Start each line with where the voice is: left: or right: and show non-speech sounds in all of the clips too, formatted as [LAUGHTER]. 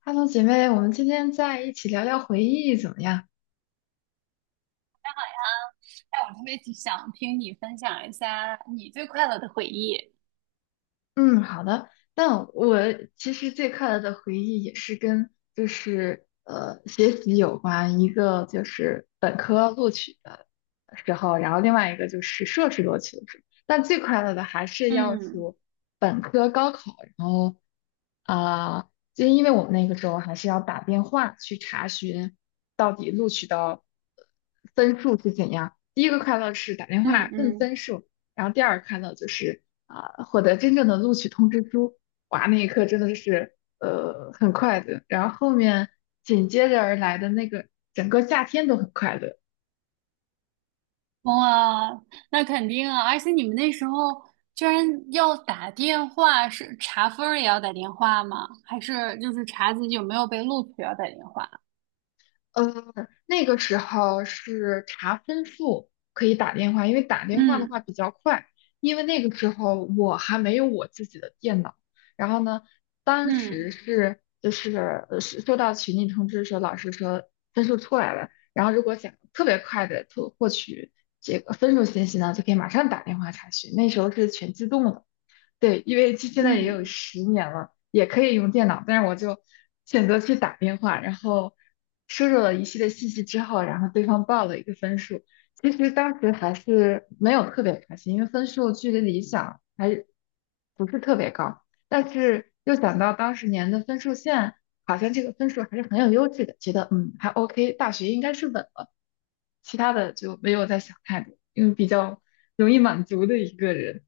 left: 哈喽，姐妹，我们今天在一起聊聊回忆怎么样？
right: 哎，我特别想听你分享一下你最快乐的回忆。
left: 嗯，好的。但我其实最快乐的回忆也是跟就是学习有关，一个就是本科录取的时候，然后另外一个就是硕士录取的时候。但最快乐的还是要
right: 嗯
left: 数本科高考，然后就因为我们那个时候还是要打电话去查询到底录取到呃分数是怎样。第一个快乐是打电
right: 嗯
left: 话问
right: 嗯。
left: 分数，然后第二个快乐就是，获得真正的录取通知书。哇，那一刻真的是很快乐，然后后面紧接着而来的那个整个夏天都很快乐。
right: 哇，那肯定啊！而且你们那时候居然要打电话，是查分儿也要打电话吗？还是就是查自己有没有被录取要打电话？
left: 呃，那个时候是查分数可以打电话，因为打电话的
right: 嗯
left: 话比较快。因为那个时候我还没有我自己的电脑，然后呢，当时
right: 嗯
left: 是是收到群里通知说老师说分数出来了，然后如果想特别快的获取这个分数信息呢，就可以马上打电话查询。那时候是全自动的。对，因为这现在也有
right: 嗯。
left: 10年了，也可以用电脑，但是我就选择去打电话，然后输入了一系列信息之后，然后对方报了一个分数。其实当时还是没有特别开心，因为分数距离理想还是不是特别高，但是又想到当时年的分数线，好像这个分数还是很有优势的，觉得还 OK，大学应该是稳了。其他的就没有再想太多，因为比较容易满足的一个人。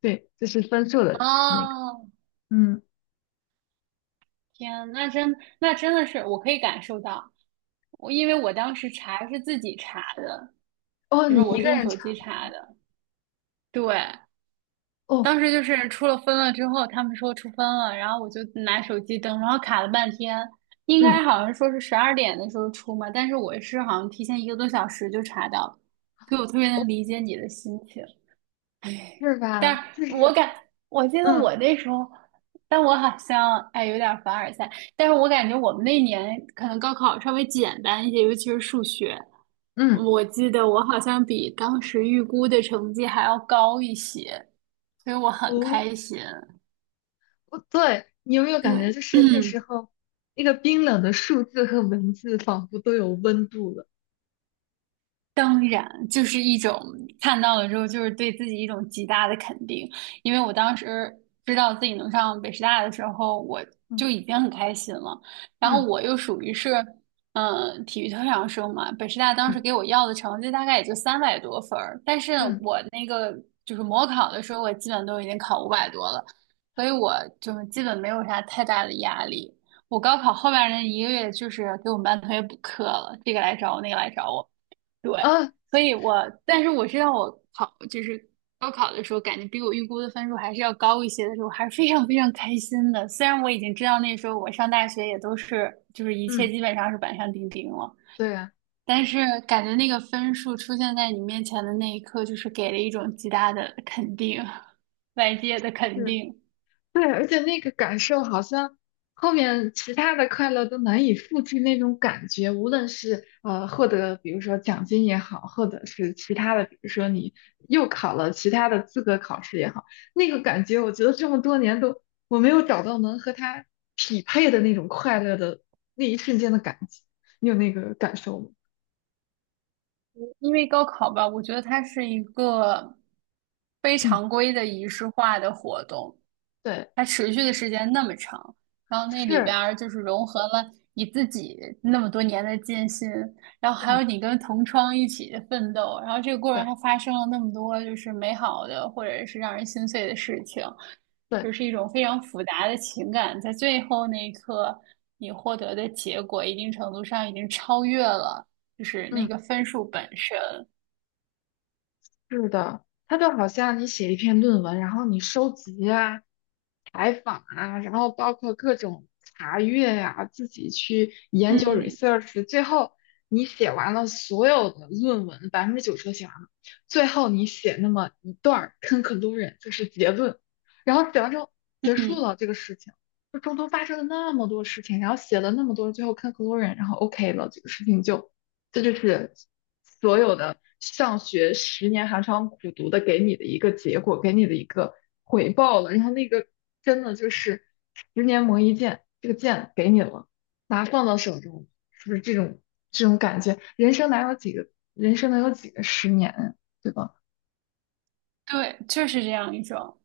left: 对，就是分数的那个，
right: 哦，
left: 嗯，
right: 天，那真的是我可以感受到，因为我当时查是自己查的，
left: 哦，
right: 就
left: 你
right: 是我
left: 一
right: 是
left: 个
right: 用
left: 人
right: 手
left: 唱，
right: 机查的。对。
left: 哦，
right: 当时就是出了分了之后，他们说出分了，然后我就拿手机登，然后卡了半天，应
left: 嗯，
right: 该好像说是十二点的时候出嘛，但是我是好像提前一个多小时就查到了,所以我特别能理解你的心情。[LAUGHS] 哎，
left: 是
right: 但
left: 吧？
right: 是
left: 就
right: 我
left: 是，
right: 感，我记得
left: 嗯
right: 我那时候，但我好像有点凡尔赛，但是我感觉我们那年可能高考稍微简单一些，尤其是数学，
left: 嗯，
right: 我记得我好像比当时预估的成绩还要高一些，所以我很开
left: 哦，
right: 心。
left: 哦对，你有没有
right: 对。
left: 感觉就是那时
right: [CLEARS THROAT]
left: 候那个冰冷的数字和文字仿佛都有温度了？
right: 当然，就是一种看到了之后，就是对自己一种极大的肯定。因为我当时知道自己能上北师大的时候，我
left: 嗯
right: 就已经很开心了。然后
left: 嗯
right: 我又属于是，体育特长生嘛，北师大当时
left: 嗯
right: 给我要的成绩大概也就三百多分儿，但是
left: 嗯
right: 我那个就是模考的时候，我基本都已经考五百多了，所以我就是基本没有啥太大的压力。我高考后面那一个月，就是给我们班同学补课了，这个来找我，那个来找我。对。
left: 啊，
right: 所以我，但是我知道就是高考的时候，感觉比我预估的分数还是要高一些的时候，还是非常 [LAUGHS] 非常开心的。虽然我已经知道那时候我上大学也都是就是一切
left: 嗯，
right: 基本上是板上钉钉了，
left: 对啊，
right: 但是感觉那个分数出现在你面前的那一刻，就是给了一种极大的肯定，外界的肯
left: 是
right: 定。
left: 对，而且那个感受好像后面其他的快乐都难以复制那种感觉，无论是获得比如说奖金也好，或者是其他的，比如说你又考了其他的资格考试也好，那个感觉我觉得这么多年都我没有找到能和它匹配的那种快乐的那一瞬间的感觉，你有那个感受吗？
right: 因为高考吧，我觉得它是一个非
left: 嗯，
right: 常规的仪式化的活动。
left: 对，
right: 它持续的时间那么长，然后那里边
left: 是，
right: 儿就是融合了你自己那么多年的艰辛，然后还
left: 嗯，
right: 有你跟同窗一起的奋斗，然后这个过程
left: 对
right: 还发生了那么多就是美好的或者是让人心碎的事情，
left: 对，
right: 就是一种非常复杂的情感，在最后那一刻，你获得的结果一定程度上已经超越了就是那
left: 嗯。
right: 个分数本身。
left: 是的，它就好像你写一篇论文，然后你收集啊、采访啊，然后包括各种查阅呀、自己去研究
right: 嗯
left: research，最后你写完了所有的论文，90%都写完了，最后你写那么一段儿 conclusion，就是结论，然后写完之后结束
right: 嗯。
left: 了这个事情，就中途发生了那么多事情，然后写了那么多，最后 conclusion，然后 OK 了，这个事情就这就是所有的上学十年寒窗苦读的给你的一个结果，给你的一个回报了。然后那个真的就是十年磨一剑，这个剑给你了，拿放到手中，是不是这种感觉？人生能有几个十年，对吧？
right: 对，就是这样一种。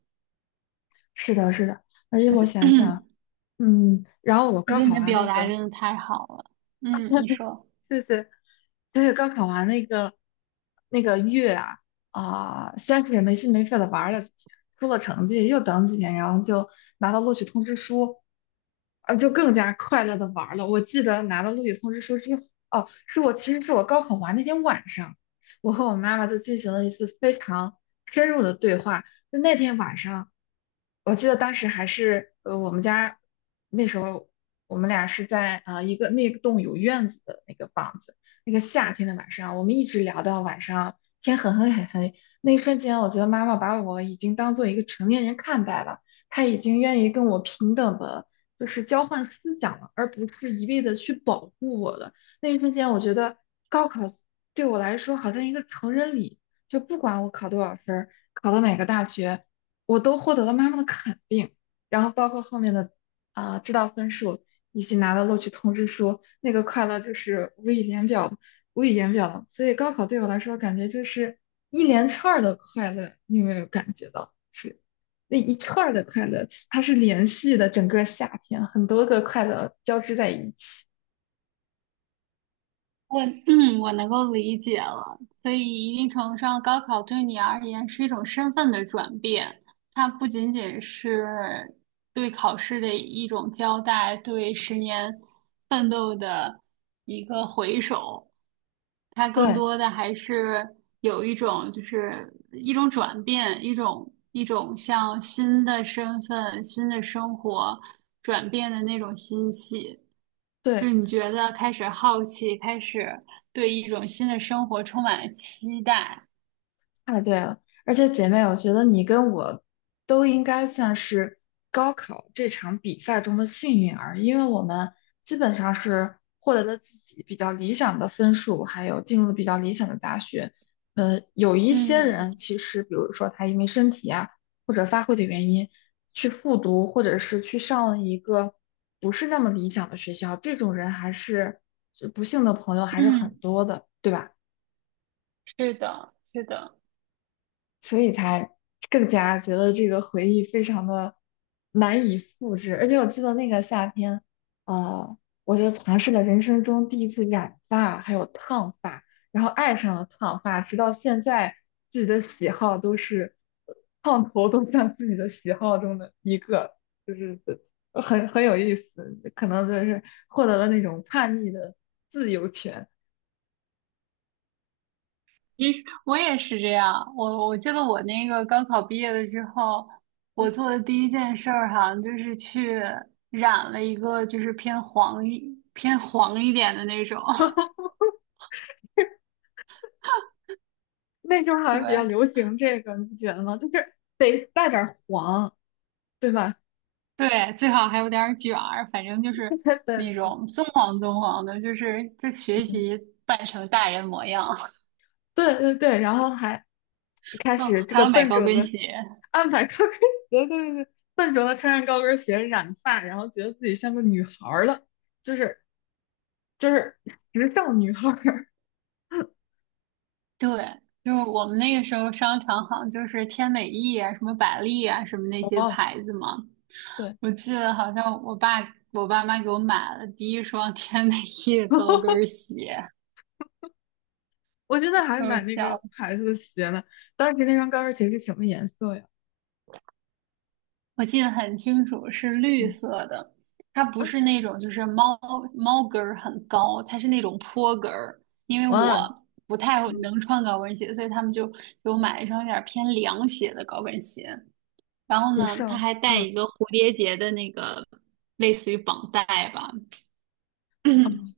left: 是的，是的。而且我想想，
right: [CLEARS THROAT]
left: 嗯，然后我
right: 我觉
left: 高
right: 得你
left: 考
right: 的
left: 完
right: 表
left: 那
right: 达
left: 个。
right: 真的太好了。嗯，你说。
left: 谢谢。而且高考完那个月啊，先是没心没肺的玩了几天，出了成绩又等几天，然后就拿到录取通知书，啊，就更加快乐的玩了。我记得拿到录取通知书之后，哦，是我其实是我高考完那天晚上，我和我妈妈就进行了一次非常深入的对话。就那天晚上，我记得当时还是我们家那时候我们俩是在一个那栋有院子的那个房子，那个夏天的晚上，我们一直聊到晚上天很黑很黑。那一瞬间，我觉得妈妈把我已经当做一个成年人看待了，她已经愿意跟我平等的，就是交换思想了，而不是一味的去保护我了。那一瞬间，我觉得高考对我来说好像一个成人礼。就不管我考多少分儿，考到哪个大学，我都获得了妈妈的肯定。然后包括后面的知道分数，以及拿到录取通知书，那个快乐就是无以言表，无以言表了所以高考对我来说，感觉就是一连串儿的快乐，你有没有感觉到？是那一串儿的快乐，它是连续的，整个夏天很多个快乐交织在一起。
right: 我 [CLEARS THROAT] 嗯，我能够理解了。所以，一定程度上，高考对你而言是一种身份的转变，它不仅仅是对考试的一种交代，对十年奋斗的一个回首，它更
left: 对
right: 多的还是有一种就是一种转变，一种像新的身份、新的生活转变的那种欣喜。就
left: 对。
right: 你觉得开始好奇，开始对一种新的生活充满了期待。
left: 太对了，而且姐妹，我觉得你跟我都应该算是高考这场比赛中的幸运儿，因为我们基本上是获得了自己比较理想的分数，还有进入了比较理想的大学。有一些
right: 嗯
left: 人其实，比如说他因为身体啊或者发挥的原因，去复读或者是去上了一个不是那么理想的学校，这种人还是就不幸的朋友还是很
right: 嗯。
left: 多的，对吧？
right: 是的，是的。
left: 所以才更加觉得这个回忆非常的难以复制。而且我记得那个夏天，呃，我就尝试了人生中第一次染发，还有烫发，然后爱上了烫发，直到现在自己的喜好都是呃烫头，都像自己的喜好中的一个，就是很有意思，可能就是获得了那种叛逆的自由权。
right: 其实我也是这样。我记得我那个高考毕业了之后，我
left: 嗯
right: 做的第一件事儿好像就是去染了一个就是偏黄一点的那种。
left: 那时候
right: [LAUGHS]
left: 好
right: 对
left: 像比较流行这个，你不觉得吗？就是得带点儿黄，对吧？
right: 对，最好还有点儿卷儿，反正就是
left: [LAUGHS] 对对
right: 那
left: 对，
right: 种棕黄棕黄的，就是在学
left: 嗯，
right: 习扮成大人模样。
left: 对对对，然后还开
right: 哦，
left: 始这
right: 还
left: 个
right: 要买
left: 笨
right: 高
left: 拙
right: 跟
left: 的
right: 鞋。
left: 安排高跟鞋，对对对，笨拙的穿上高跟鞋染发，然后觉得自己像个女孩儿了，就是就是时尚女孩儿。
right: 对，就是我们那个时候商场好像就是天美意啊、什么百丽啊、什么那
left: [LAUGHS]
right: 些
left: 哦，
right: 牌子嘛。
left: 对，
right: 我记得好像我爸妈给我买了第一双天美意的高跟
left: [LAUGHS]
right: 鞋，
left: 我真的
right: 给
left: 还
right: 我
left: 买那
right: 笑
left: 个
right: 死。
left: 牌子的鞋呢。当时那双高跟鞋是什么颜色呀？
right: 我记得很清楚，是绿
left: 嗯
right: 色的，它不是那种就是猫跟儿很高，它是那种坡跟儿。因为
left: 哇
right: 我
left: 哦，
right: 不太
left: 嗯，
right: 能穿高跟鞋，所以他们就给我买了一双有点偏凉鞋的高跟鞋。然后
left: 有
right: 呢，
left: 事
right: 他
left: 儿，
right: 还带
left: 嗯，
right: 一个蝴蝶结的那个类似于绑带吧。
left: 嗯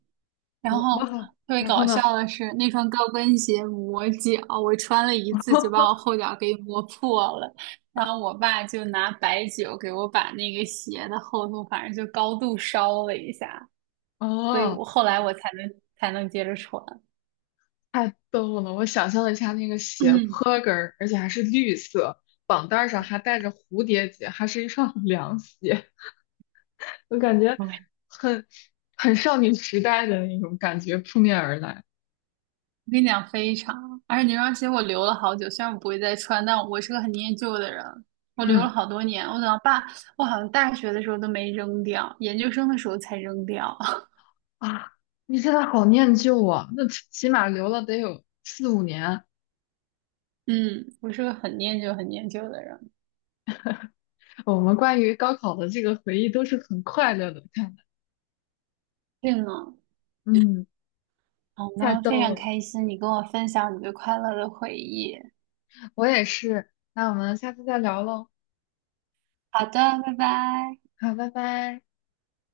right: 然
left: 我
right: 后
left: 哇，
right: 特别
left: 然后
right: 搞
left: 呢？
right: 笑的是，那双高跟鞋磨脚，我穿了一次就把
left: [LAUGHS]
right: 我后脚给磨破了。然后我爸就拿白酒给我把那个鞋的厚度，反正就高度烧了一下，所以
left: 哦，
right: 我后来我才能才能接着穿。
left: 太逗了！我想象了一下那个
right: [CLEARS THROAT]
left: 斜
right: 嗯，
left: 坡跟儿，而且还是绿色，绑带儿上还带着蝴蝶结，还是一双 [LAUGHS] 凉鞋，[LAUGHS] 我感觉
right: 对，
left: 很少女时代的那种感觉扑面而来。
right: 我跟你讲非常，而且那双鞋我留了好久，虽然我不会再穿，但我是个很念旧的人，我留了
left: 嗯
right: 好多年。我等到爸，我好像大学的时候都没扔掉，研究生的时候才扔掉。[LAUGHS]
left: 啊，你现在好念旧啊，那起码留了得有4、5年。
right: 嗯，我是个很念旧、很念旧的人。
left: 我们关于高考的这个回忆都是很快乐的，看来，
right: 对呢，
left: 嗯，
right: 好
left: 太
right: 呢，
left: 逗
right: 非常
left: 了，
right: 开心你跟我分享你对快乐的回忆。
left: 我也是。那我们下次再聊喽。
right: 好的，拜拜。
left: 好，拜拜。